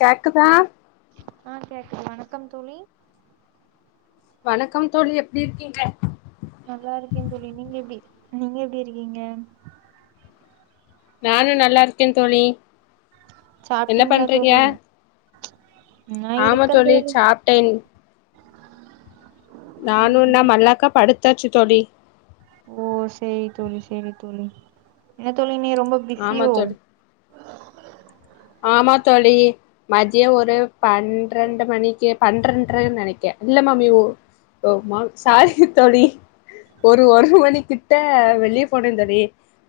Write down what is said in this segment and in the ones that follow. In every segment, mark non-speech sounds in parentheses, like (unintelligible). கேக்குதா ஆ கேக்குது வணக்கம் தோழி வணக்கம் தோழி எப்டி இருக்கீங்க நல்லாருக்கே தோழி நீங்க எப்டி நீங்க எப்டிருக்கீங்க நானு நல்லாருக்கே தோழி என்ன சாப்ட்டீங்களா பண்றீங்க தோழி நா ஆமா இருக்கே தோழி சாப்ட்டே ம் நானுனா மல்லாக்கா படுத்தாச்சு தோழி ஓ சேரி தோழி சேரி தோழி என்ன தோழி நீ ரொம்ப ஆமா பிஸியோ தோழி ஆமா தோழி மதியோ ஒரு பன்ரண்டு மணிக்கு பண்ரண்ர நெனைக்கே இல்ல மாமி ஒ ஓமா சாரி தோழி ஒரு ஒரு மணி கிட்ட வெளிய போனே தோழி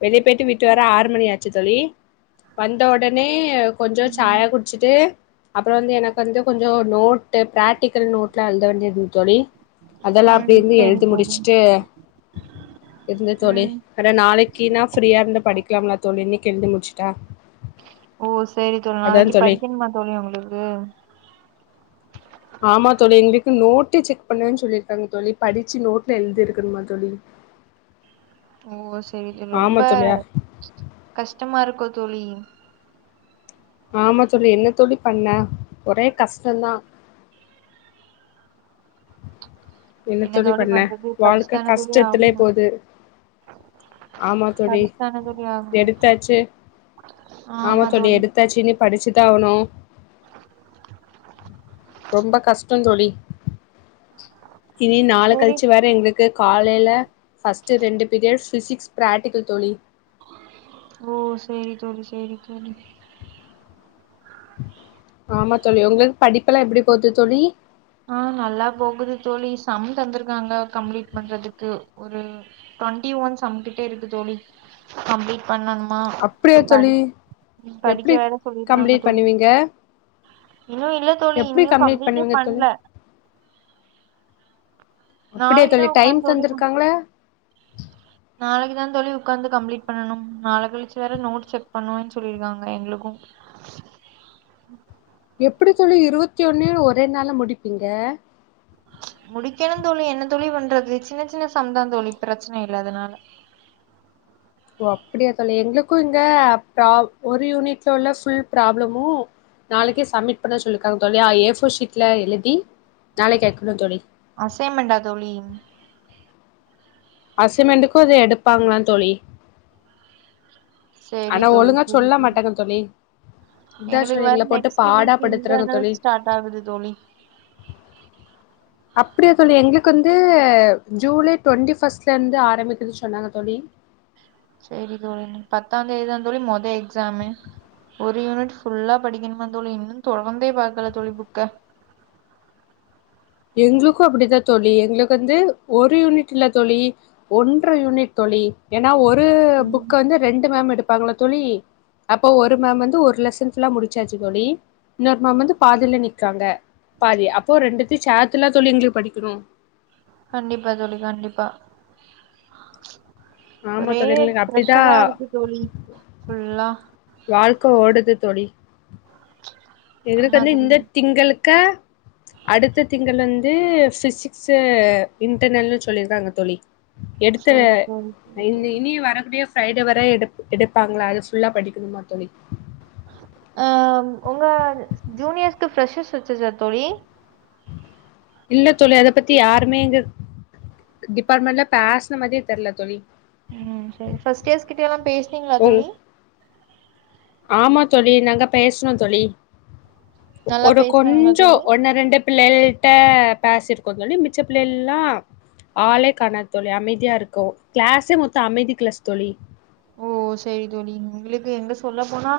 வெளிய போயிட்டு வீட்டு வர ஆறு மணி ஆச்சு தோழி வந்த ஒடனே கொஞ்சோ ம் சாயா குட் ச்சிட்டு அப்பறோ வந்து எனக்கு வந்து கொஞ்சோ நோட்டு் ப்ராக்டிக்கல் நோட்ல எழுத வேண்டியது தோழி அதெல்லா ம் அப்டிருந்து சேரி எழ்தி தோழி முடிச்சுட்டு இருந்த தோழி ம் வேற நாளைக்குன்னா ஃப்ரீயாருந்து படிக்கலாம்லா தோழி இன்னைக்கு எழுதி முடிச்சுட்டா ஓ சேரி தோழி அதா நாளைக்கு தோழி படிக்கணுமா தோழி உங்களுக்கு ஆமா தோழி எங்களுக்கு நோட்டு செக் பண்ணுவே சொல்லிருக்காங்க தோழி படிச்சு நோட்ல எழ்திருக்குணுமா தோழி ஓ சேரி ரொம்ப ஆமா தோழியா கஷ்டமாருக்கோ தோழி ஆமா தோழி என்ன தோழி பண்ண ஒரே கஷ்டந்தா என்ன தோழி பண்றது படிச்தான தோழி ஆவணு ஆமாத் தோழி எடுத்தாச்சு ஆமா தோழி எடுத் தாச்சி இனி படிச்சுட்டு தா ஆவணு (unintelligible) ரொம்ப கஷ்டந்தோழி இனி நாள சேரி கழிச்சு வேற எங்ளு க்கு காலைல ஃபர்ஸ்ட்டு ரெண்டு பீரியட் ஃபிசிக்ஸ் பிராக்டிக்கல் தோழி ஓ சேரி தோழி சேரி தோழி ஆமா தோழி உங்களுக் படிப்பலா எப்படி போது தோழி ஆ நல்லா போகுது தோழி சம் தந்திருக்காங்க கம்ளீட் பண்றதுக்கு ஒரு டொண்ட்டி ஒன் சம்க்கிட்டே இருக்கு தோழி கம்ளீட் பண்ணணுமா அப்டியா தோழி படி படிக்க எப்டி வேற சொல்லிருக்காங்க கம்ப்ளீட் தோழி பண்ணுவீங்க இன்னு இல்ல தோழி எப்டி இனியு கம்ப்ளீட் கம்ப்ளீட்டே பண்ணுவீங்க தோழி பண்ல அப்படியா நாளைக்குதா தோழி உக்கா டைம் சொல்லிக்கா தந்திருக்காங்களா நாளைக்கு தா தோழி உக்காந்து கம்ளீட் பண்ணனும் நாள கழிச்சு வேற நோட் செக் பண்ணுவேன் சொல்லிருக்காங்க எங்களுக்கு எப்படி தோழி இருபத்தி ஒன்னயு ஒரே நாள்ல முடிப்பீங்க முடிக்கணு தோழி என்ன தோழி பண்றது சின்ன சின்ன சம்தா தோழி பிரச்சன இல்ல அதனால ஓ அப்டியா தோழி எங்ளுக்கு இங்க ப ஒரு யூனிட்ல உள்ள ஃபுல் ப்ராப்ளமு நாளைக்கு சமிட் பண்ண சொல்லிக்காங்க தோழி ஏ ஃபோர் ஷீட்ல எழுதி நாளைக்கு வைக்கணு தோழி அசைமெண்டா தோழி அசமெண்டுக்கு இது எடுப்பாங்ளா தோழி சேரி ஆனா தோழி ஒழுங்கா சேரி சொல்ல தோழி மாட்டாங்க இதா எங்ளுக்கு சொல்லி வர்ற எங்கள போட்டு நெக்ஸ்ட் பாடா வீக் படுத்துறாங்க இன்டர்னல் தோழி ஸ்டார்ட் ஆகுது தோழி (unintelligible) அப்டியா தோழி எங்ளுக்கு வந்து ஜூலை டுவென்ட்டி ஃபர்ஸ்ட்லருந்து ஆரம்பிக்குது சொன்னாங்க தோழி சேரி தோழி நீங் பத்தாத்தேதி தா தோழி மொத எக்ஸாமு ஒரு யூனிட் ஃபுல்லா படிக்கணுமா தோழி இன்னு தொறந்தே பாக்கல தோழி புக்க எங்ளுக்கு அப்டித்தா தோழி எங்ளுக்கு வந்து ஒரு யூனிட் இல்ல தோழி ஒன்ற யூனிட் தோழி ஏன்னா ஒரு ம் புக்க வந்து ரெண்டு மேம் எடுப்பாங்ளா தோழி அப்போ ஒரு மேம் வந்து ஒரு லெசன் ஃபுல்லா முடிச்சாச்சு தோழி இன்னொரு மேம் வந்து பாதில நிக்காங்க பாதி அப்போ ரெண்டுத்தையு சேத்துல தோழி எங்ளுக் படிக்கணு கண்டிப்பா தோழி கண்டிப்பா ஆமா ஒரே தோழி எங்களுக்கு அப்டிதா பிரஷரா இருக்கு தோழி ஃபுல்லா வாழ்க்க ஓடுது தோழி (inaudible) எங்ளுக்கு வந்து தோழி இந்த திங்களுக்க அடுத்த திங்கள் வந் து பிசிக்ஸ் இன்டர்னெல்னு சொல்லிருக்காங்க தோழி எடுத்து சரி தோழி சரி இனி தோழி இனி வரக்கூடிய ஃப்ரைடே வர எடுப் எடுப்பாங்ளா அது ஃபுல்லா படிக்கணுமா தோழி ஆ ஒங்க ஜூனியர்ஸ்க்கு ஃப்ரெஷர்ஸ் வச்சுருச்சா தோழி இல்ல தோழி அத பத்தி யாருமே இங்க டிபார்ட்மெண்ட்ல பேச்ன மாதிரியே தெர்ல தோழி ம் சேரி ஃபஸ்ட் டேஸ் கிட்ட எல்லா பேச்னீங்ளா ஓ தோழி ஆமா தோழி நாங்க பேச்னோ தோழி நல்லா ஒரு பேசுனாங்களா கொஞ்சோ தோழி ஒன்னு ரெண்டு பிள்ளைல்ட்ட பேசிருக்கோ தோழி மிச்ச பிள்ளைல்லா ஆளே கானாத் தோழி அமைதியா இருக்கு கிளாஸே மொத்தோ அமைதி கிளாஸ் தோழி ஓ சேரி தோழி உங்ளுக்கு இங்க சொல்ல போனா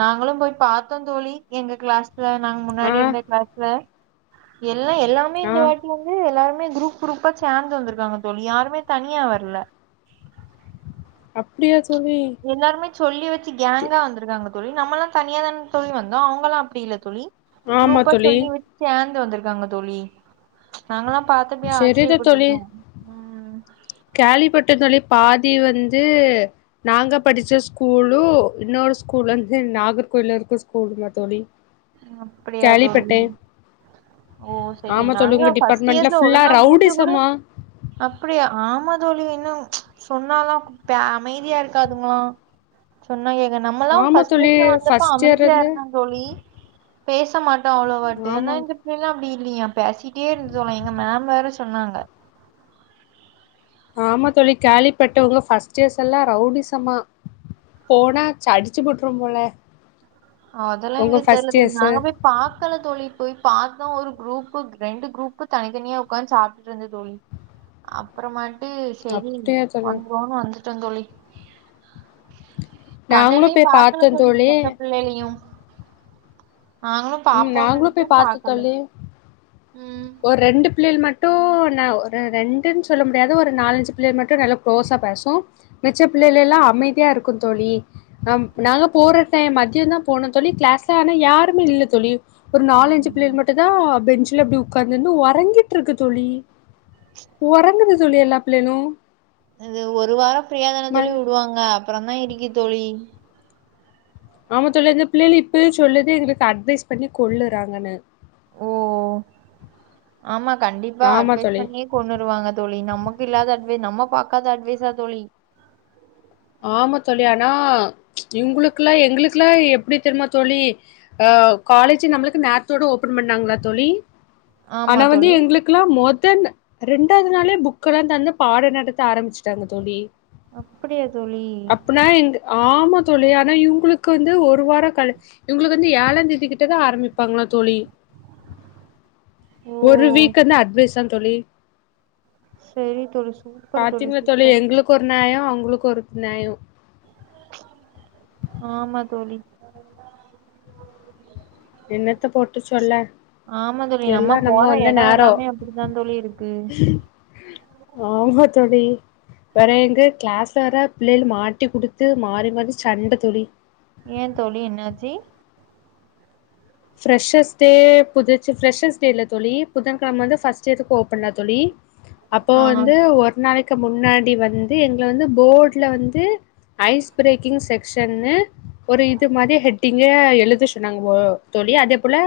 நாங்களு போய் பாத்தோ தோழி எங்க கிளாஸ் ல நாங்க ஆ முன்னாடி இருந்த கிளாஸ்ல எல்லா எல்லாமே ஆ இந்த வாட்டி வந் து எல்லாருமே குரூப் குரூப்பா சேந்து வந்திருக்காங்க தோழி யாருமே தனியா வர்ல அப்டியா சோழி எல்லாருமே சொல்லி வச்சு கேங்கா வந்துருக்காங் தோழி நம்மல்லா தனியா தானுங் தோழி வந்தோ அவுங்களா அப்டி இல்ல தோழி ஆமா குரூப்பா தோழி சொல்லிவச் சு சேந்து வந்திருக்காங்க தோழி நாங்கல்லா பாத்தப்பயே செரிதா ஆச்ரியபட்ருப்போ கேள்விப்பட்டே தோழி பாதி வந்து நாங்க படிச்ச ஸ்கூல்லு இன்னொரு ஸ்கூல்லருந்து நாகர்கோயிலருக்க ஸ்கூலுமா தோழி ம் அப்டியா தோழி கேள்விப்பட்டேன் ஓ செரி ஆமா தோழி நாங்க உங்க ஃபர்ஸ்ட் டிபார்ட்மெண்ட்ல இயர்ஸ்ல ஃபுல்லா ஒழுங்கா மூஞ்ச கூட ரவுடிசமா அப்புடியா ஆமா தோழி இன்னு சொன்னாலா பே அமைதியா இருக்காதுங்ளா சொன்னா ஏக நம்மல்லா ஆமா ஃபர்ஸ்ட் தோழி பிளேஸ்ல வந்தப்ப ஃபர்ஸ்ட் இயர்ல அமைதியா இருந்து இருந்தோ தோழி பேச மாட்டோ அவ்ளோவாட்டி ஆமா ஆனா இந்த பிள்ளைங்லா அப்டி இல்லையா பேசிட்டே இருந்தோல எங்க மேம் வேற சொன்னாங்க ஆமா தோழி கேளிப்பட்டே ஒங்க ஃபர்ஸ்ட் இயர்ஸ் எல்லா ரௌடிசமா போனா ச அடிச்சு போட்ரு போல அதெல்லா உங்க எங்களுக்கு தெரில ஃபர்ஸ்ட் தோழி இயர்ஸு நாங்க பொய் பாக்கல தோழி போய் பாத்தா ஒரு குரூப்பு ரெண்டு குரூப்பு தனித்தனியா உக்காந் சாப்ட்டுட்ருந்த தோழி அப்புறமாட்டு செரி அப்டியா தோழி வந்துரும்வோன் வந்து ட்ட தோழி நாங்களு கண்ணுலயே போய் பாக்கல பாத்தோ தோழி எந்த பிள்ளயயு நாங்களு ம் பாப்போ நாங்களு நெனச்சோ போய் பாத்தோ பாக்கல தோழி ம் ஒரு ரெண்டு பிள்ளைகள் மட்டு ந ரெ ரெண்டுன் சொல்ல முடியாது ஒரு நாலஞ்சு பிள்ளைகள் மட்டு நல்லா குளோஸா பேசு மிச்ச பிள்ளைல எல்லா அமைதியா இருக்கு தோழி நம் நாங்க போற டைம் மத்தியொ தா போனோ தோழி கிளாஸ்ல ஆனா யாருமே இல்ல தோழி ஒரு நாலுஞ்சு ம் பிள்ளைகள் மட்டுதா பெஞ்சுல அப்டி உக்காந்துருந்து ஒறங்கிட்டு இருக்கு தோழி ஒறங்குது தோழி எல்லா பிள்ளைளு இது ஒரு வார ஃபிரியா தான தோழி விடுவாங்க அப்புறோ தா இருக்கு தோழி ஆமா தோழி அந்த பிள்ளைகள் இப்பவே சொல்லுது எங்களுக்கு அட்வைஸ் பண்ணி கொல்லுறாங்கன்னு ஓ ஆமா கண்டிப்பா ஆமா அட்வைஸ் தோழி. பண்ணியே கொண்ணுருவாங்க தோழி நமக்கு இல்லாத அட்வைஸ் நம்ம பாக்காத அட்வைஸா தோழி ஆமா தோழி ஆனா இவுங்களுக்குல்லா எங்களுக்குல்லா எப்டி தெரியுமா தோழி ஆ காலேஜ் நம்மளுக்கு நேத்தோட ஓபன் பண்ணாங்களா தோழி ஆமா ஆனா வந்து தோழி எங்களுக் குலா மொதன் ரெண்டாவது நாளே புக்க எல்லா தந்து பாட நடத்த ஆரம்பிச்சுட்டாங்க தோழி அப்படியா தோழி அப்பனா எங்க் ஆமா தோழி ஆனா இவங்களுக் கு வந்து ஒரு வார கழ இவங்களுக்கு வந்து ஏழா தேதி கிட்டதா ஆரம்பிப்பாங்களா தோழி ஓ ஒரு வீக் வந்து அட்வைஸா தோழி சரி தோழிச் பாத்தீங்களா தோழி எங்களுக்கு ஒரு நியாயோ அவங்களுக்கு ஒரு நியாயோ ஆமா தோழி என்னத்த போட்டு சொல்ல ஆமா தோழி நம்ம எல்லாம் போற வந்து எடொ நேரோ எல்லாமே அப்டித்தா தோழி இருக்கு ஆம தோழி வேற எங்க கிளாஸ்ல வெர பிள்ளைகள் மாட்டி கொடுத்து மாறி மாறி சண்ட தோழி ஏ தோழி என்னாச்சி ஃப்ஷ்ஷர்ஸ் டே புதுச்சு ஃப்ஷ்ஷர்ஸ் டே இல்ல தோழி புதன்கெழம வந்து ஃபஸ்ட் இயர்ஸுக்கு ஓப்பனா தோழி அப்போ ஆ வந்து ஒரு நாளைக்கு முன்னாடி வந்து எங்கள வந்து போட்ல வந்து ஐஸ் பிரேக்கிங் செக்ஷன்னு ஒரு இது மாரி ஹெட்டிங்க எழுத சொன்னாங்க போ தோழி அதே போல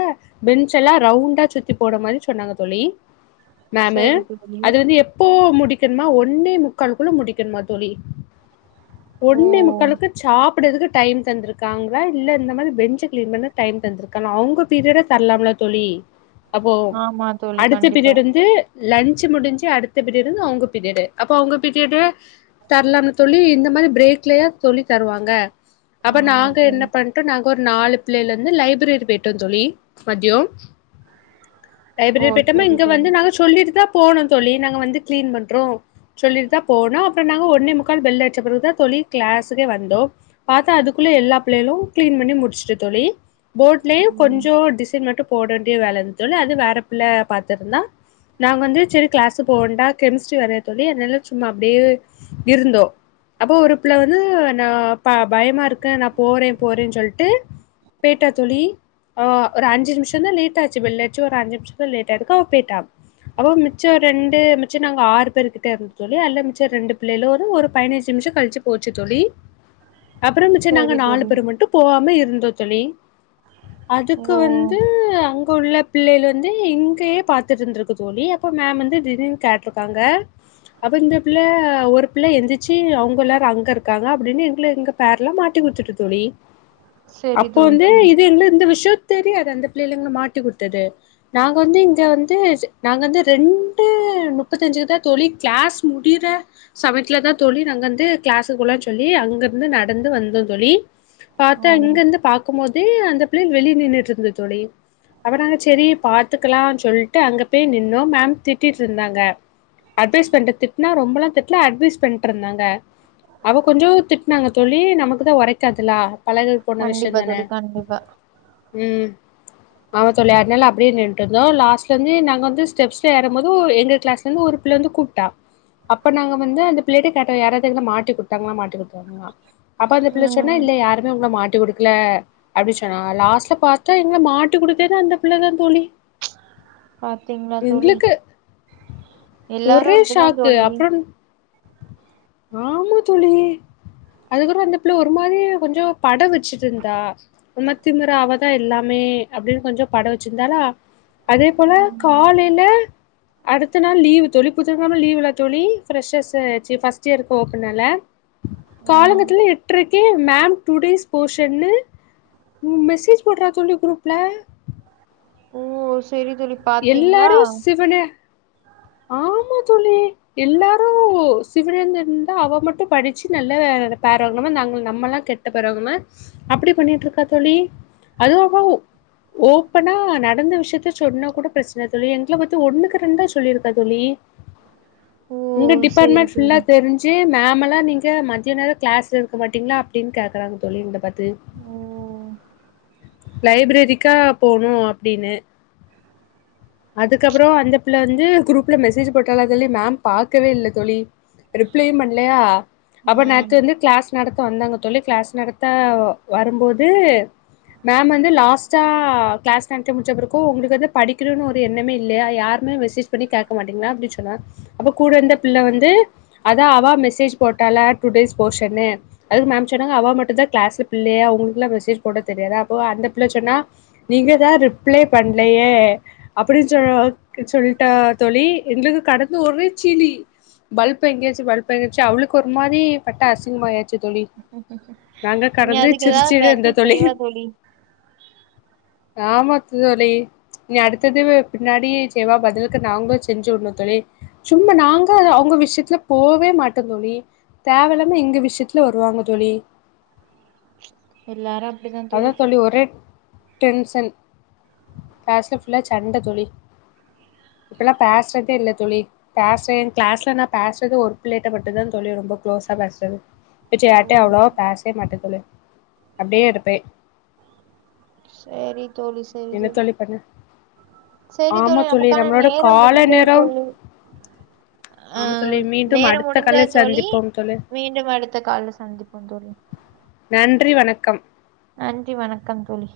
பென்ச் எல்லா ரவுண்டா சுத்தி போட மாரி சொன்னாங்க தோழி மேமு சரி தோழி அது வந்து எ இப்போ முடிக்கணுமா ஒன்னே முக்கால்குள்ள முடிக்கணுமா தோழி ஓ ஒண்ணே முக்காளுக்கு சாப் டதுக்கு டைம் தந்துருக்காங்களா இல்ல இந்த மாரி பெஞ்சு கிளீன் பண்ண டைம் தந்துரு கணு அவங்க பீரியட தரலாம்ல தோழி அப்போ ஆமா தோழி அடுத்த கண்டிப்பா பீரியட் வந்து லன்சு முடிஞ்சு அடுத்த பீரியடு வந்து அவங்க பீரியடு அப்போ அவங்க பீரியடு தர்லால தோழி இந்த மாரி பிரேக்லயா தோழி தருவாங்க அப்ப ஆமா நாங்க என்ன தோழி பண் ட்டு நாங்க ஒரு நாலு பிள்ளைல இருந்து லைப்ரரி போயிட்டோ தோழி மத்தியோ ஓ லைப்ரரி போய்ட்டோமா சரி இங்க தோழி வந்து நாங்க சொல்லிட்டு தா போனோ தோழி நாங்க வந்து கிளீன் பண்றோ சொல்லிட்டுதான் போனோம் அப்புறோம் நாங்க ஒன்னே முக்கால் பெல் அடச்ச பிறகுதான் தோழி கிளாஸுக்கே வந்தோம் பாத்தா அதுக்குள்ள எல்லா பிள்ளைகளும் கிளீன் பண்ணி முடிச்சுட்டு தோழி போர்ட் ல ம் கொஞ்சோம் டிசைன் மட்டும் போடண்டிய வேலை இருந்து தோழி அது வேற பிள்ள பாத்திருந்தா நா வந்து சரி கிளாஸு போகவேண்டா கெமிஸ்ட்ரி வரைய சொல்லி அதனாலே சும்மா அப்டியே இருந்தோ அப்போ ஒரு பிள்ள வந்து நா ப பயமா இருக்கேன் நா போறே போறேன்னு சொல்ட்டு போய்ட்டா தோழி ஆ ஒரு அஞ்சு நிமிஷம் தா லேட் ஆச்சு பெல்லட்ச்சி ஒரு அஞ்ச நிமிஷோ தா லேட் அதுக்கு அவ போயிட்டா அப்போ மிச்சோம் ரெண் டு மிச்ச நாங்க ஆறு பேரு கிட்ட இருந்தோ தோழி அதுல மிச்ச ரெண்டு பிள்ளையிலும் ஒரு பதினஞ்சு நிமிஷோம் கழிச்சு போச்சு தோழி அப்புறோ மிச்ச சரி நாங்க நாலு தோழி பேர் மட்டும் போவாம இருந்தோ தோழி அதுக்கு ஓ வந்து அ ங்க உள்ள பிள்ளைகள் வந்து இங்கயே பாத்துட்டு இருந்திருக்கு தோழி அப்போ மேம் வந்து தீடிர்னு கேட்ருக்காங்க அப்ப இந்த பிள்ள ஒரு பிள்ளை எந்திருச்சு அவ்ங்க எல்லாரும் அங்க இருக்காங்க அப்டின்னு எங்கள எங்க பேர்லா மாட்டி விட்டுட்டு தோழி (inaudible) அப்போ தோழி வந்து சரி இது எங்களுக்கு இந்த விஷயோம் தெரியாது அந்த பிள்ளைல எங்கள மாட்டி குடுத்தது நாங்க வந்து இங்க வந்து நாங்க வந்து ரெண்டு முப்பத்தஞ்சுக்கு தான் தோழி கிளாஸ் முடிற சமயத்துலதான் தோழி நாங்க வந்து கிளாஸுக்குள்ள சொல்லி அங்கிருந்து நடந்து வந்தோம் தோழி ஓ பாத்தா இங்க இருந்து பாக்கும் போதே அந்த பிள்ளைகள் வெளில நின்னுட்டு இருக்கு தோழி அதனால சேரி பாத்துக்கலாம் சொல்ட்டு அங்க போய் நின்னோம் மேம் திட்டிக்கிட்டு இருந்தாங்க அட்வைஸ் பண்ண திட்னா ரொம்பெல்லாம் திட்டல அட்வைஸ் பண்ணிட்டு இருந்தாங்க அவ கொஞ்சோம் திட்டினாங்க தோழிலி நமக்கு தான் உரைக்காதுல பழகி போன கண்டிப்பா விஷயோம் தான தோழி கண்டிப்பா உம் ஆமா தோழி அதனால அப்டியே நின்னுட்டு இருந்தோம் லாஸ்ட் ல இருந்து நாங்க வந்து ஸ்டெப்ஸ் ல ஏற போது எங்க கிளாஸ்ல வந்து ஒரு பிள்ளை வந்து கூப்ட்டா அப்ப நாங்க வந்து அந்த பிள்ளைக் கிட்ட கேட்டோம் யாராவது எங்கள மாட்டிகுடுத்தாங்களா மாட்டி அப்ப அந்த பிள்ள சொன்னா ம் இல்ல யாருமே உங்கள மாட்டி குடுக்கல அப்டி சொன்னா லாஸ்ட்ல பாத்தா எங்கள மாட்டிக்குடுத்ததே அந்த பிள்ளதான் தோழி பாத்தீங்களா தோழி எங்களுக்கு எல்லாரு ஒரே இப்டிதா ஷாக்கு தோழி அப்றோம் ஆமா தோழி அதுக்கப்புறோம் அந்த பிள்ள ஒரு மாறி கொஞ்சோம் படவு ச்சுட்டு இருந்தா ஒருமாரி திமுரா அவதா எல்லாமே அப்டின்னு கொஞ்சம் பட வச்சிருந்தாலா அதே போல ம் காலையில அடுத்த நாள் லீவ் தோழி புதன் கிழமை லீவ்ல தோழி ஃப்ரெஷஸ் ஆயிச்சு ஃபர்ஸ்ட் இயர்க்கு ஓப்பனால ம் காலங்காத்தால எட்டுக்கு ஓகே மேம் டுடேஸ் போஷன்னு மெசேஜ் போடுறா தோழி குரூப்ல ஓ சேரி தோழி பாத்தீங்களா டிபன ஆமா தோழி எல்லாரும் சிவரேந்தன் இருந்தா அவ மட்டும் படிச்சு நல்ல பேருவாங்கணூ நாங்க நம்மெல்லாம் கெட்ட பிறகும அப்டி பண்ணிட்டு இருக்கா தோழி அது அவ ஓபனா நடந்த விஷயத்த சொன்னா கூட பிரச்சனை தோழி எங்கள பத்தி ஒண்ணுக்கு ரெண்டா சொல்லிரு க்கா தோழி ஓ எங்க சரி டிபார்ட்மெண்ட் ஃபுல்லா தோழி தெரிஞ்சு ச்சு மேம் எல்லாம் நீங்க மதிய நேரோம் கிளாஸ்ல இருக்க மாட்டீங்களா அப்டின்னு கேக்குறாங்க தோழி இந்த பத் த்து உம் ஓ லைப்ரேரிக்கா போனும் அப்டின்னு அதுக்கப்புறோ அந்த பிள்ள வந்து குரூப்ல மெசேஜ் போட்டால தோழி மேம் பாக்கவே இல்ல தோழி ரிப்ளையும் பண்லையா அப்றோ ம் நேத்து வந்து கிளாஸ் நடத்த வந்தாங்க தோழி கிளாஸ் நடத்த வரும்போது மேம் வந்து லாஸ்ட் டா கிளாஸ் நடத்தி முட்ச்ச பிறகு உங்களுக்கு வந்து படிக்கணு ஒரு எண்ணமே இல்லையா யாருமே மெசெஜ் பண்ணி கேட்க மாட்டீங்களா அப்டி சொன்னா அப்போ கூட இருந்த பிள்ள வந்து அதா அவா மெசேஜ் போட்டால டுடேஸ் போஷன்னு அதுக்கு மேம் சொன்னாங்க அவா மட்டு தா கிளாஸ்ல பிள்ளையா உங்களுக்கெல்லா மெசேஜ் போட தெரியாத அப்போ அந்த பிள்ள சொன்னா நீங்க தா ரிப்ளே பண்லையே அப்டின்னு சொ சொல்ட்டா தோழி எங்களுக்கு கடந்து ஒரேசிலி பல்ப் எங்கயாச்சு பல்ப் எங்கயாச்சு அவ்ளுக்கு ஒரு மாரி பட்ட அசிங்கமாய ச்சு தோழி நாங்க நீங்க கடந்து அதுக்கு ஏதாவது வச்சு சிரிச்சிட்டேந்த தோழி செய்வா ஆமா தோழி நீ அடுத் ததுவே பின்னாடியே செய்வா பதிலுக்கு நாங்களு செஞ்சு உட்னு தோழி சும்மா நாங்க அவுங்க விஷயத்துல போவே மாட்டோ தோழி தேவ இல்லாம எங்க விஷயத்துல வருவாங்க தோழி எல்லாரு அப்டிதா அதா தோழி ஒரே டென்சன் கிளாஸ்ல ஃபுல்லா சண்ட தோழி இப்ப எல்லா பேசறதே இல்ல தோழி பேசே எங் கிளாஸ்ல நா பேஸ்றது ஒரு புள்ளட்ட மட்டு தா தோழி ரொம்ப க்ளோஸா பேசுறது மிச்ச ஓ யார்டயு அவ்ளோவா பேசவே மாட்ட தோழி அப்டியே இருப்பே சேரி தோழிஸ் என்ன தோழி பண்ணு சரி தோழி நமக்கான நேரம் முடிந்தது நேரம் தோழி அ ஆமா தோழி மீண்டும் நேரம் அடுத்த முடிந்தது காலில் தோழி சந்திப்போம் தோழி மீண்டும் அடுத் த கால்ல சந்திப்போ தோழி நன்றி வணக்கம் நன்றி வணக்கம் தோழி